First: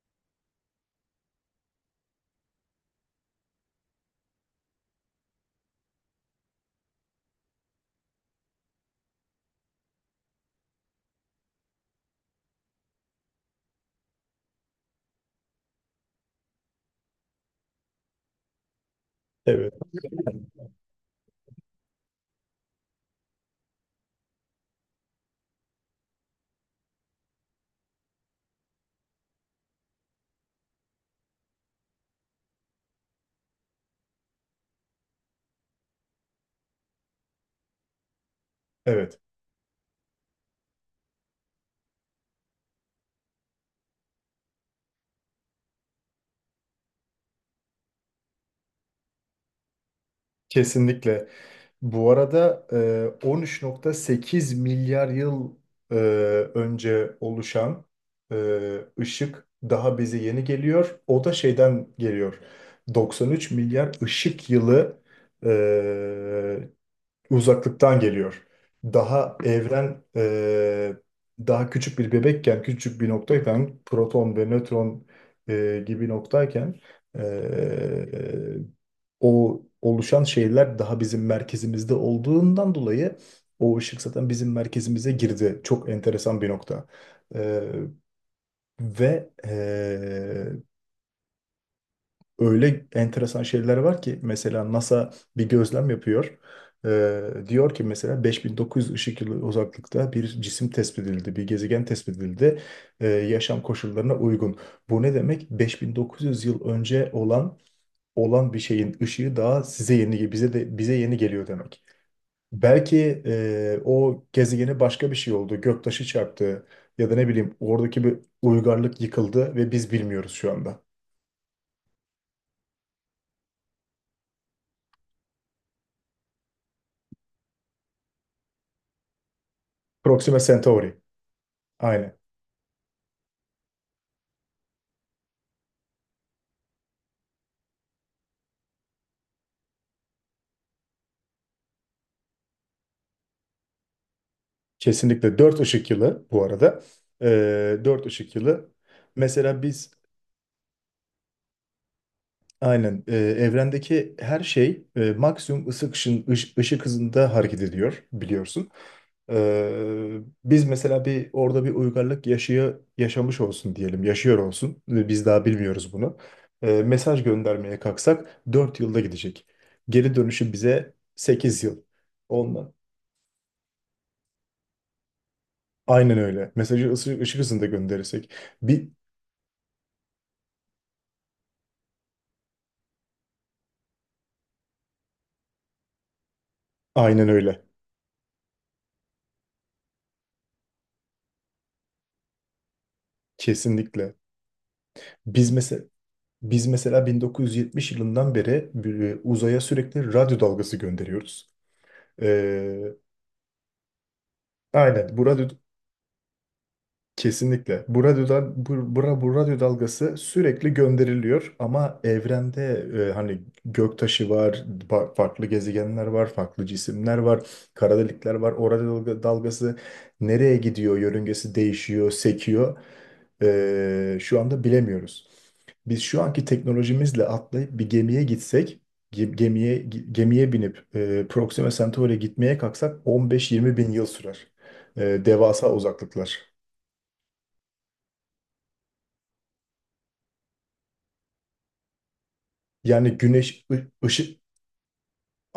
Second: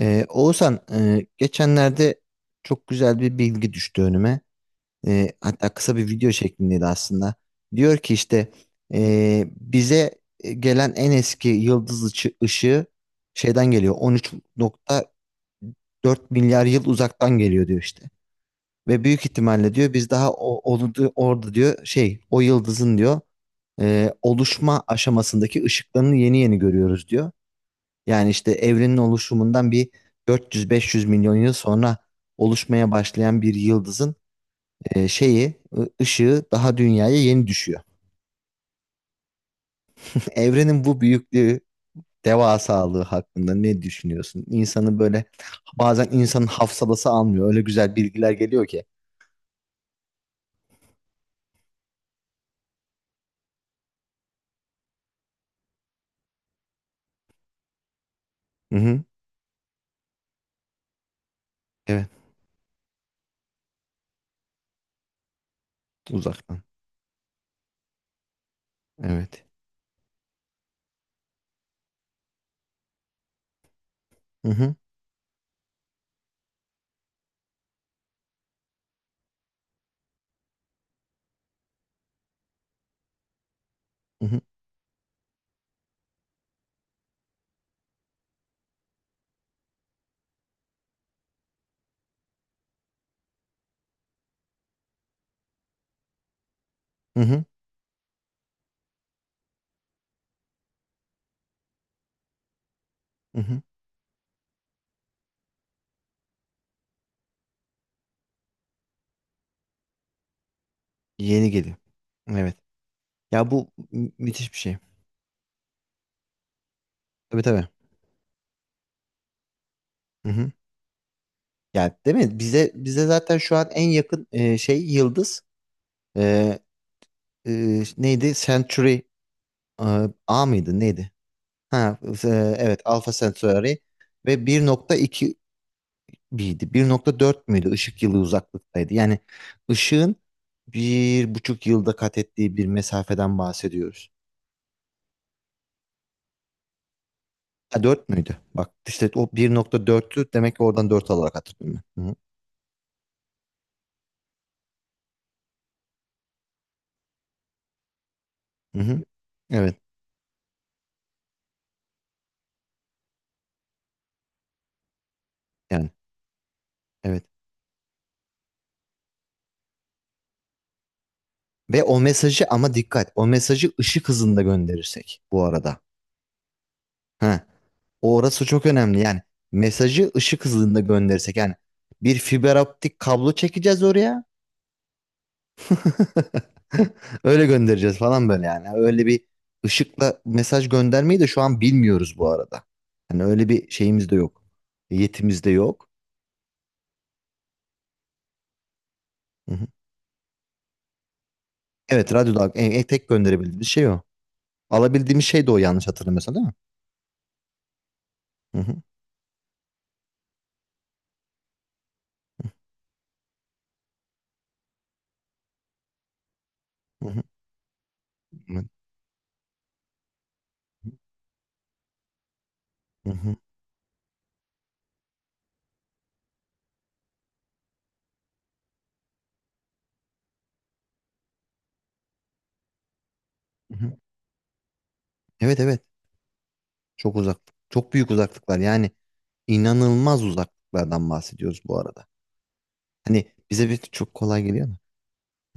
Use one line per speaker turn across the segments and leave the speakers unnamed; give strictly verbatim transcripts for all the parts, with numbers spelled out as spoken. Ee, Oğuzhan, e, geçenlerde çok güzel bir bilgi düştü önüme. Ee, hatta kısa bir video şeklindeydi aslında. Diyor ki işte e, bize gelen en eski yıldız ışı- ışığı şeyden geliyor. on üç nokta dört milyar yıl uzaktan geliyor diyor işte. Ve büyük
Evet.
ihtimalle diyor biz daha o, orada, orada diyor şey o yıldızın diyor e, oluşma aşamasındaki ışıklarını yeni yeni görüyoruz diyor. Yani işte evrenin oluşumundan bir dört yüz beş yüz milyon yıl sonra oluşmaya başlayan bir yıldızın e, şeyi, ı- ışığı daha dünyaya yeni düşüyor.
Evet.
Evrenin bu büyüklüğü, devasalığı hakkında ne düşünüyorsun? İnsanı böyle bazen insanın hafsalası almıyor. Öyle güzel bilgiler geliyor ki.
Kesinlikle. Bu arada e, on üç nokta sekiz milyar yıl e, önce oluşan e,
Hı hı.
ışık daha bize yeni geliyor. O da şeyden
Evet,
geliyor. doksan üç milyar ışık yılı
uzaktan.
e, uzaklıktan geliyor. Daha
Evet.
evren e, daha küçük bir bebekken, küçük bir noktayken, proton ve
Hı hı.
nötron e, gibi noktayken e, o oluşan şeyler daha bizim merkezimizde olduğundan dolayı o ışık
Hı
zaten
hı.
bizim merkezimize girdi. Çok enteresan bir nokta. E, ve e, öyle enteresan şeyler var ki mesela NASA bir gözlem yapıyor.
Hı
Ee,
hı.
diyor ki mesela beş bin dokuz yüz ışık yılı uzaklıkta bir cisim tespit edildi, bir gezegen tespit edildi. Ee,
Hı
yaşam
hı.
koşullarına uygun. Bu ne demek? beş bin dokuz yüz yıl önce olan olan bir şeyin ışığı daha size yeni bize de bize yeni geliyor
Yeni geliyor.
demek.
Evet.
Belki
Ya bu
e,
mü-
o
müthiş bir şey.
gezegene başka bir şey oldu, göktaşı çarptı ya da ne
Tabii
bileyim
tabii.
oradaki bir uygarlık yıkıldı ve biz
Hı
bilmiyoruz şu
hı.
anda.
Yani değil mi? Bize bize zaten şu an en yakın e, şey yıldız e, e, neydi? Century e,
Proxima
A mıydı?
Centauri.
Neydi? Ha,
Aynen.
e, evet Alpha Centauri ve bir nokta iki miydi? bir nokta dört müydü? Işık yılı uzaklıktaydı. Yani ışığın bir buçuk yılda kat ettiği bir mesafeden bahsediyoruz.
Kesinlikle dört ışık yılı bu arada. Ee,
Ha,
dört
dört
ışık
müydü?
yılı.
Bak işte o
Mesela biz
bir nokta dörttü demek ki oradan dört alarak hatırlıyorum ben. Hı hı.
aynen e, evrendeki her şey e, maksimum ışık, ışın, ış- ışık hızında hareket ediyor biliyorsun.
Hı hı. Evet
Ee, biz mesela bir orada bir uygarlık yaşıyor, yaşamış olsun diyelim, yaşıyor olsun. Ee, Biz daha
yani
bilmiyoruz bunu. Ee, mesaj
evet.
göndermeye kalksak dört yılda gidecek. Geri dönüşü bize sekiz yıl.
Ve o mesajı
Onunla.
ama dikkat o mesajı ışık hızında gönderirsek bu arada.
Aynen öyle. Mesajı ısı- ışık
Ha,
hızında gönderirsek.
orası çok
Bir,
önemli yani mesajı ışık hızında gönderirsek yani bir fiber optik kablo çekeceğiz oraya.
aynen
Öyle
öyle.
göndereceğiz falan böyle yani. Öyle bir ışıkla mesaj göndermeyi de şu an bilmiyoruz bu arada. Hani öyle bir şeyimiz
Kesinlikle.
de yok. Yetimiz
Biz
de
mesela
yok.
biz mesela bin dokuz yüz yetmiş yılından beri bir-
Hı
uzaya
hı.
sürekli radyo dalgası gönderiyoruz.
Evet, radyo dalga en,
Ee,
en tek gönderebildiğimiz şey o.
aynen
Alabildiğimiz
bu
şey
radyo.
de o, yanlış hatırlamıyorsam değil mi?
Kesinlikle. Bu radyodan,
Hı hı.
bu, bura, bu radyo dalgası sürekli gönderiliyor ama evrende e, hani göktaşı var, fa- farklı gezegenler var, farklı
Hı
cisimler
hı.
var, kara delikler var. O radyo dalga- dalgası nereye gidiyor, yörüngesi değişiyor, sekiyor.
Hı hı.
E, şu anda bilemiyoruz. Biz şu anki teknolojimizle atlayıp bir gemiye gitsek, ge- gemiye gemiye binip e, Proxima Centauri'ye gitmeye kalksak on beş yirmi
Hı
bin
hı.
yıl sürer. E,
Evet
devasa
evet.
uzaklıklar.
Çok uzak. Çok büyük uzaklıklar. Yani inanılmaz uzaklıklardan bahsediyoruz bu arada.
Yani
Hani
güneş
bize bir
ı-
çok
ışık
kolay geliyor mu?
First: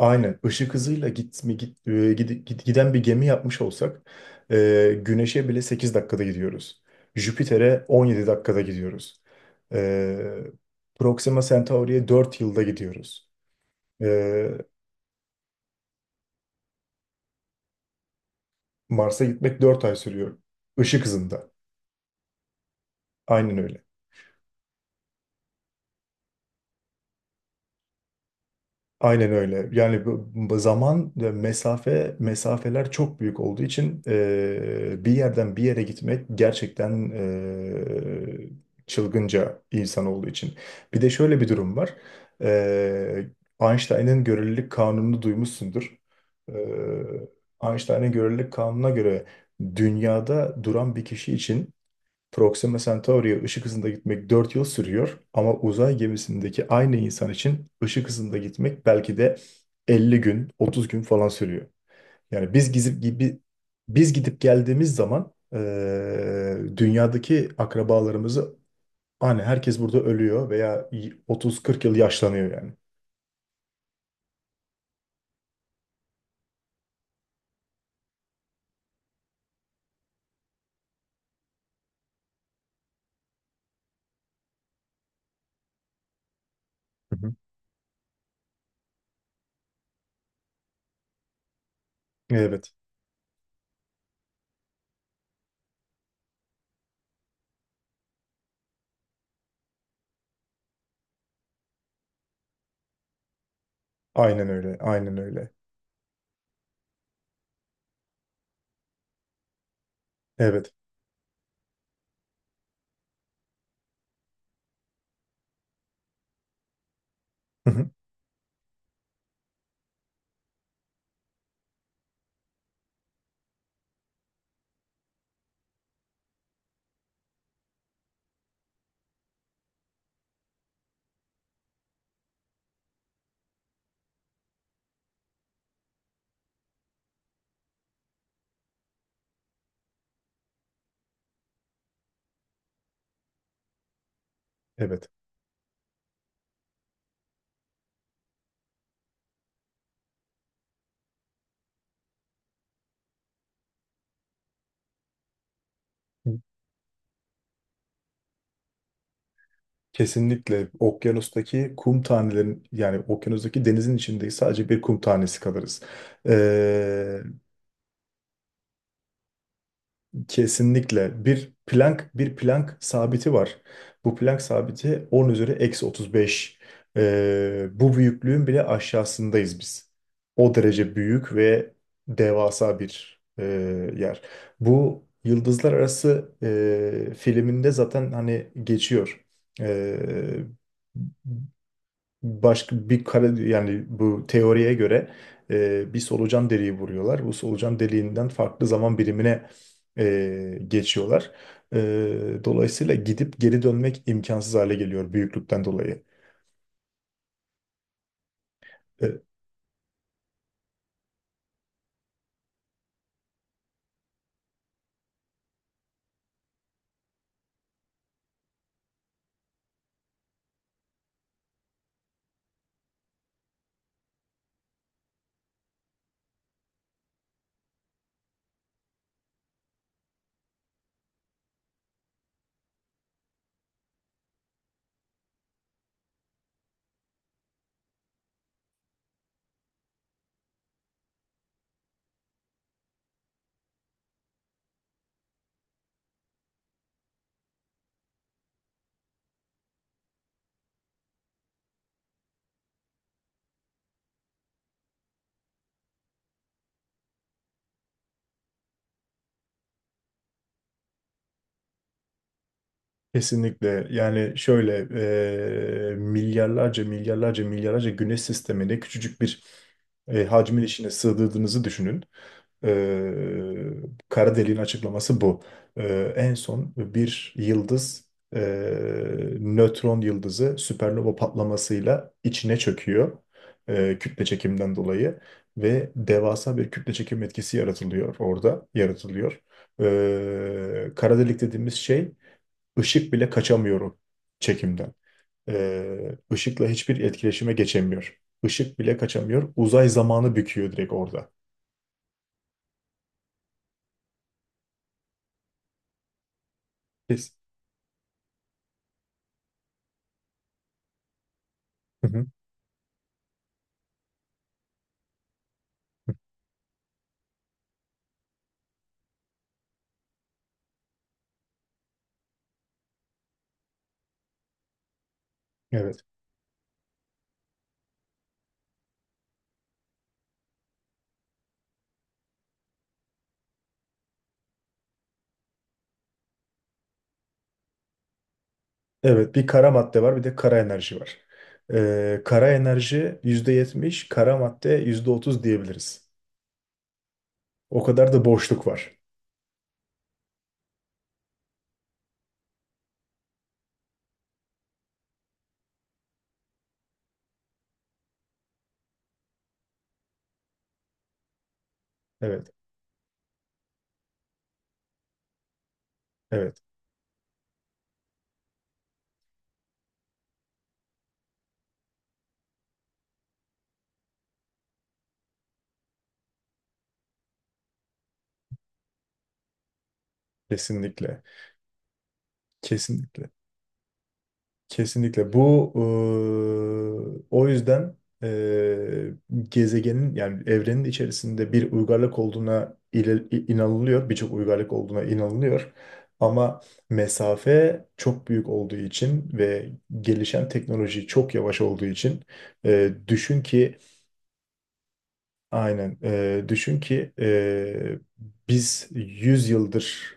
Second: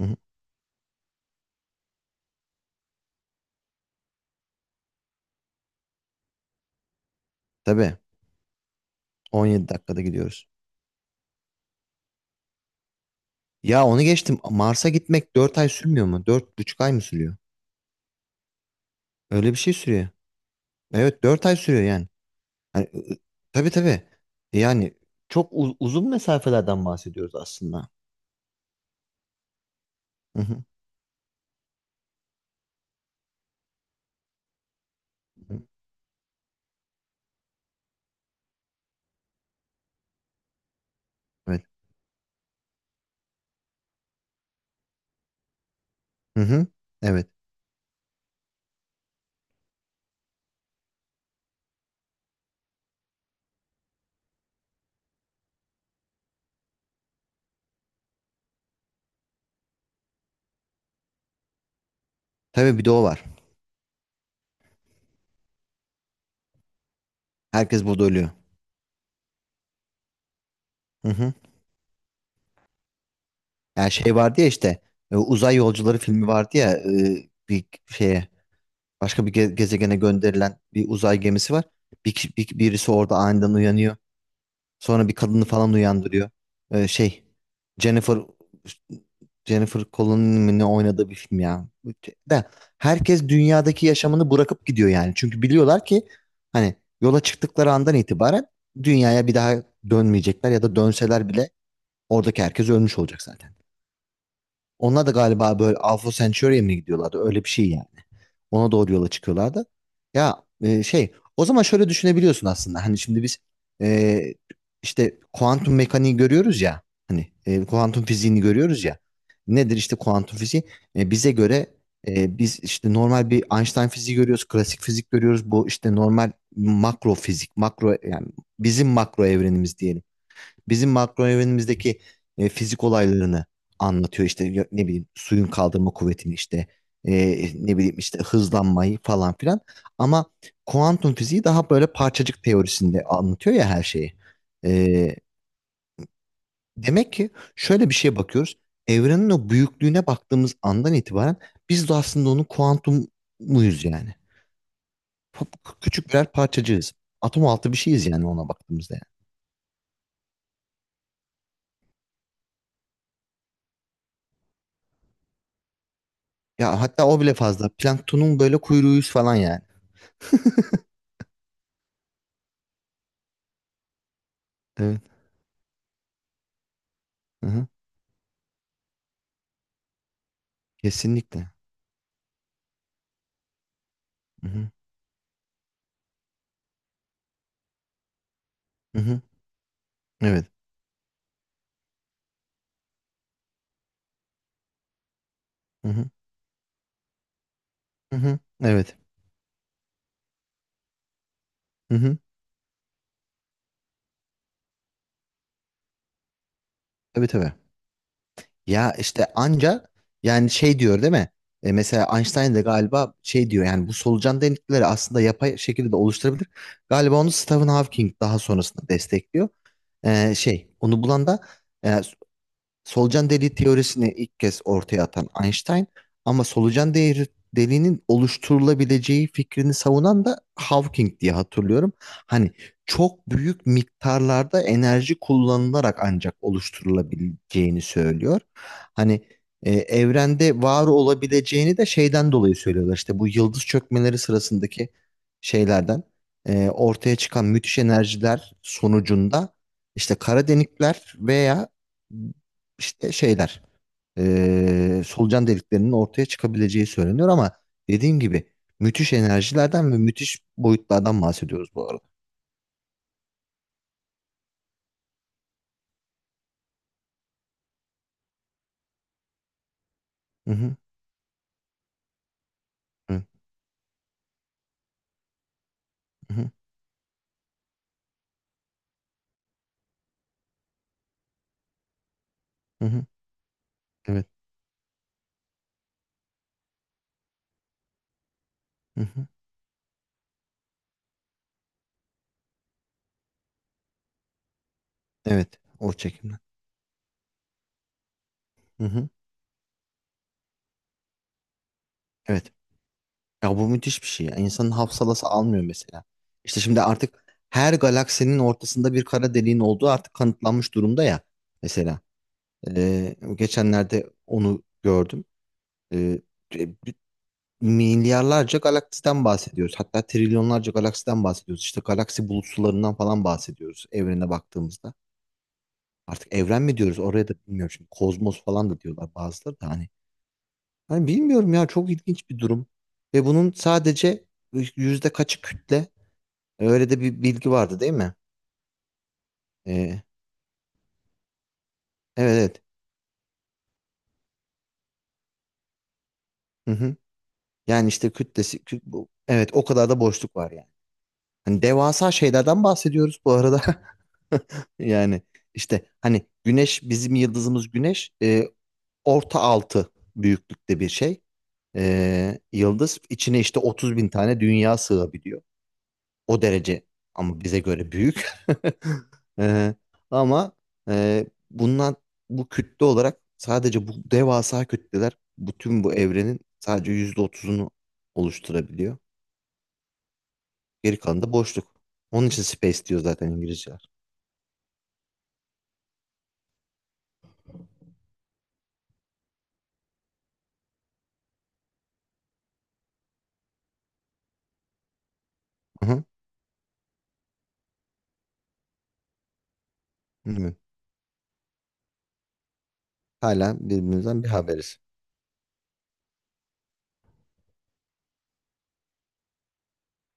Hı hı.
ışık hızıyla gitme git, e, gid- gid- giden bir gemi yapmış olsak e, güneşe bile sekiz dakikada gidiyoruz. Jüpiter'e
Tabii,
on yedi dakikada gidiyoruz.
on yedi dakikada
E,
gidiyoruz.
Proxima Centauri'ye dört yılda gidiyoruz.
Ya onu geçtim.
E,
Mars'a gitmek dört ay sürmüyor mu? Dört buçuk ay mı sürüyor?
Mars'a
Öyle bir
gitmek
şey
dört ay
sürüyor.
sürüyor. Işık
Evet, dört
hızında.
ay sürüyor yani. Hani, ı- ı-
Aynen
tabii
öyle.
tabii. Yani çok u- uzun mesafelerden bahsediyoruz aslında.
Aynen öyle. Yani bu-
Hı
bu
hı.
zaman ve mesafe mesafeler çok büyük olduğu için eee, bir yerden bir
Hı.
yere gitmek gerçekten eee, çılgınca insan olduğu için. Bir de şöyle bir
Evet.
durum var. Eee Einstein'ın görelilik kanununu duymuşsundur.
Hı hı. Evet.
Eee Einstein'ın görelilik kanununa göre dünyada duran bir kişi için Proxima Centauri'ye ışık hızında gitmek dört yıl sürüyor ama uzay gemisindeki aynı insan için ışık hızında gitmek belki de elli gün, otuz gün falan sürüyor. Yani biz
Tabii bir de
gidip
o var.
gibi biz gidip geldiğimiz zaman eee, dünyadaki
Herkes burada ölüyor.
akrabalarımızı hani herkes burada ölüyor veya y- otuz kırk yıl yaşlanıyor yani.
Yani şey vardı ya, işte e, uzay yolcuları filmi vardı ya. E, bir şeye, başka bir ge- gezegene gönderilen bir uzay gemisi var. Bir, ki- bir- birisi orada aniden uyanıyor. Sonra bir kadını falan uyandırıyor. E,
Hı
şey
hı.
Jennifer Jennifer Connelly'nin ne oynadığı bir film ya. De
Evet.
herkes dünyadaki yaşamını bırakıp gidiyor yani. Çünkü biliyorlar ki, hani yola çıktıkları andan itibaren dünyaya bir daha dönmeyecekler, ya da dönseler bile oradaki herkes ölmüş olacak zaten.
Aynen öyle.
Onlar da
Aynen öyle.
galiba böyle Alpha Centauri'ye mi gidiyorlardı? Öyle bir şey yani. Ona doğru yola çıkıyorlardı. Ya
Evet.
e, şey o zaman şöyle düşünebiliyorsun aslında. Hani şimdi biz e, işte kuantum mekaniği görüyoruz ya. Hani e,
Hı hı.
kuantum fiziğini görüyoruz ya. Nedir işte kuantum fiziği? E, bize göre e, biz işte normal bir Einstein fiziği görüyoruz. Klasik fizik görüyoruz. Bu işte normal makro fizik. Makro, yani bizim makro evrenimiz diyelim. Bizim makro evrenimizdeki e, fizik olaylarını anlatıyor. İşte ya- ne bileyim suyun kaldırma kuvvetini işte, e, ne bileyim işte hızlanmayı falan filan. Ama kuantum fiziği daha böyle parçacık teorisinde anlatıyor ya her şeyi.
Evet.
E, Demek ki şöyle bir şeye bakıyoruz. Evrenin o büyüklüğüne baktığımız andan itibaren biz de aslında onun kuantum muyuz yani? Pa- Küçük birer parçacığız. Atom altı bir şeyiz yani ona baktığımızda, yani.
Kesinlikle okyanustaki kum tanelerin, yani okyanustaki denizin içindeyiz, sadece bir kum tanesi kalırız.
Ya hatta
Ee,
o bile fazla. Planktonun böyle kuyruğuyuz falan yani.
kesinlikle bir plank bir plank sabiti var. Bu plank
Evet.
sabiti on üzeri eksi otuz beş.
Hı hı.
Ee, bu büyüklüğün bile aşağısındayız biz. O derece büyük
Kesinlikle.
ve devasa bir e, yer.
Hı hı.
Bu Yıldızlar Arası e, filminde zaten hani
Hı hı.
geçiyor. Ee,
Evet.
başka bir kara yani bu teoriye göre
Hı
e, bir
hı.
solucan deliği vuruyorlar. Bu solucan
Hı
deliğinden
hı.
farklı
Evet.
zaman birimine e, geçiyorlar.
Hı hı.
E, dolayısıyla gidip geri dönmek imkansız hale geliyor büyüklükten dolayı.
Tabii tabii. Ya
E,
işte anca yani, şey diyor değil mi? E, mesela Einstein de galiba şey diyor yani, bu solucan delikleri aslında yapay şekilde de oluşturabilir. Galiba onu Stephen Hawking daha sonrasında destekliyor. E, şey onu bulan da, e, solucan deliği teorisini ilk kez ortaya atan Einstein, ama solucan değeri, deliğinin oluşturulabileceği fikrini savunan da Hawking diye hatırlıyorum. Hani çok büyük miktarlarda enerji kullanılarak ancak oluşturulabileceğini söylüyor. Hani e, evrende var olabileceğini de şeyden dolayı söylüyorlar. İşte bu yıldız çökmeleri sırasındaki şeylerden e, ortaya çıkan müthiş enerjiler sonucunda işte kara delikler veya işte şeyler, eee, solucan deliklerinin ortaya çıkabileceği söyleniyor ama dediğim gibi müthiş enerjilerden ve müthiş boyutlardan bahsediyoruz bu arada.
Kesinlikle yani şöyle e, milyarlarca milyarlarca milyarlarca güneş sistemine küçücük bir e,
Hı
hacmin
hı,
içine sığdırdığınızı düşünün. E,
hı
kara deliğin açıklaması bu. E, en
hı,
son bir yıldız e, nötron yıldızı süpernova patlamasıyla içine
hı hı,
çöküyor e, kütle
evet,
çekimden dolayı ve devasa bir kütle çekim etkisi yaratılıyor orada
hı hı,
yaratılıyor. E, kara delik dediğimiz şey, Işık bile kaçamıyorum çekimden.
evet, o
Ee,
çekimden.
ışıkla hiçbir etkileşime geçemiyor. Işık
Hı
bile
hı,
kaçamıyor. Uzay zamanı büküyor direkt orada.
evet. Ya bu müthiş bir şey ya. İnsanın hafsalası almıyor mesela. İşte şimdi artık
Biz.
her galaksinin ortasında bir kara deliğin olduğu artık kanıtlanmış durumda ya. Mesela
Hı hı.
Eee, geçenlerde onu gördüm. Eee milyarlarca galaksiden bahsediyoruz. Hatta trilyonlarca galaksiden bahsediyoruz. İşte galaksi bulutsularından falan bahsediyoruz evrene baktığımızda.
Evet.
Artık evren mi diyoruz oraya da bilmiyorum. Şimdi kozmos falan da diyorlar bazıları da, hani. Hani bilmiyorum ya, çok ilginç bir durum. Ve bunun sadece yüzde kaçı kütle? E, Öyle de bir bilgi vardı değil mi?
Evet, bir kara madde
Ee,
var, bir de kara enerji var. Ee,
evet
kara
evet.
enerji yüzde yetmiş, kara madde yüzde otuz diyebiliriz.
Hı hı.
O
Yani işte
kadar da
kütlesi
boşluk
kü-
var.
bu- evet, o kadar da boşluk var yani. Hani devasa şeylerden bahsediyoruz bu arada. Yani işte hani güneş, bizim yıldızımız güneş e, orta altı büyüklükte bir şey. E,
Evet,
yıldız içine işte otuz bin tane dünya sığabiliyor. O
evet.
derece, ama bize göre büyük. E, Ama e, bundan, bu kütle olarak sadece bu devasa kütleler, bütün bu evrenin sadece yüzde otuzunu oluşturabiliyor. Geri
Kesinlikle.
kalanı da boşluk. Onun için space diyor
Kesinlikle.
zaten İngilizceler.
Kesinlikle. Bu eee, o yüzden eee, gezegenin, yani evrenin içerisinde bir uygarlık olduğuna ile- inanılıyor. Birçok uygarlık olduğuna inanılıyor.
Hı hı.
Ama mesafe çok büyük olduğu için ve gelişen
Bilmiyorum.
teknoloji çok yavaş olduğu için eee, düşün
Hala
ki.
birbirimizden bir haberiz.
Aynen. Ee, düşün ki ee, biz yüz yıldır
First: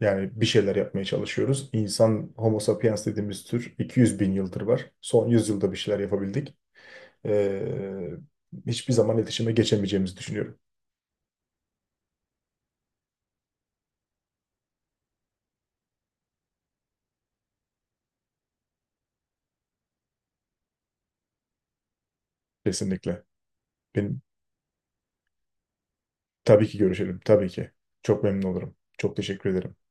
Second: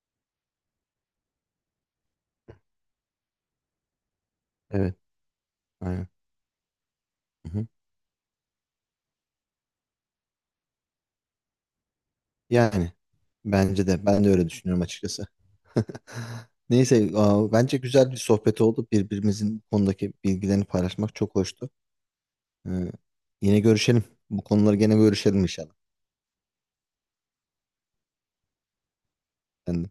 yani bir şeyler yapmaya çalışıyoruz. İnsan Homo sapiens dediğimiz tür iki yüz bin yıldır var.
Evet,
Son yüz yılda bir şeyler
aynen.
yapabildik.
Hı hı.
Ee, hiçbir zaman iletişime geçemeyeceğimizi düşünüyorum.
Yani bence de, ben de öyle düşünüyorum açıkçası. Neyse, aa, bence güzel bir sohbet oldu. Birbirimizin bu konudaki bilgilerini paylaşmak çok hoştu. Ee,
Kesinlikle.
yine görüşelim.
Benim.
Bu konuları gene görüşelim inşallah.
Tabii ki görüşelim. Tabii ki. Çok memnun olurum. Çok teşekkür ederim.
Kendine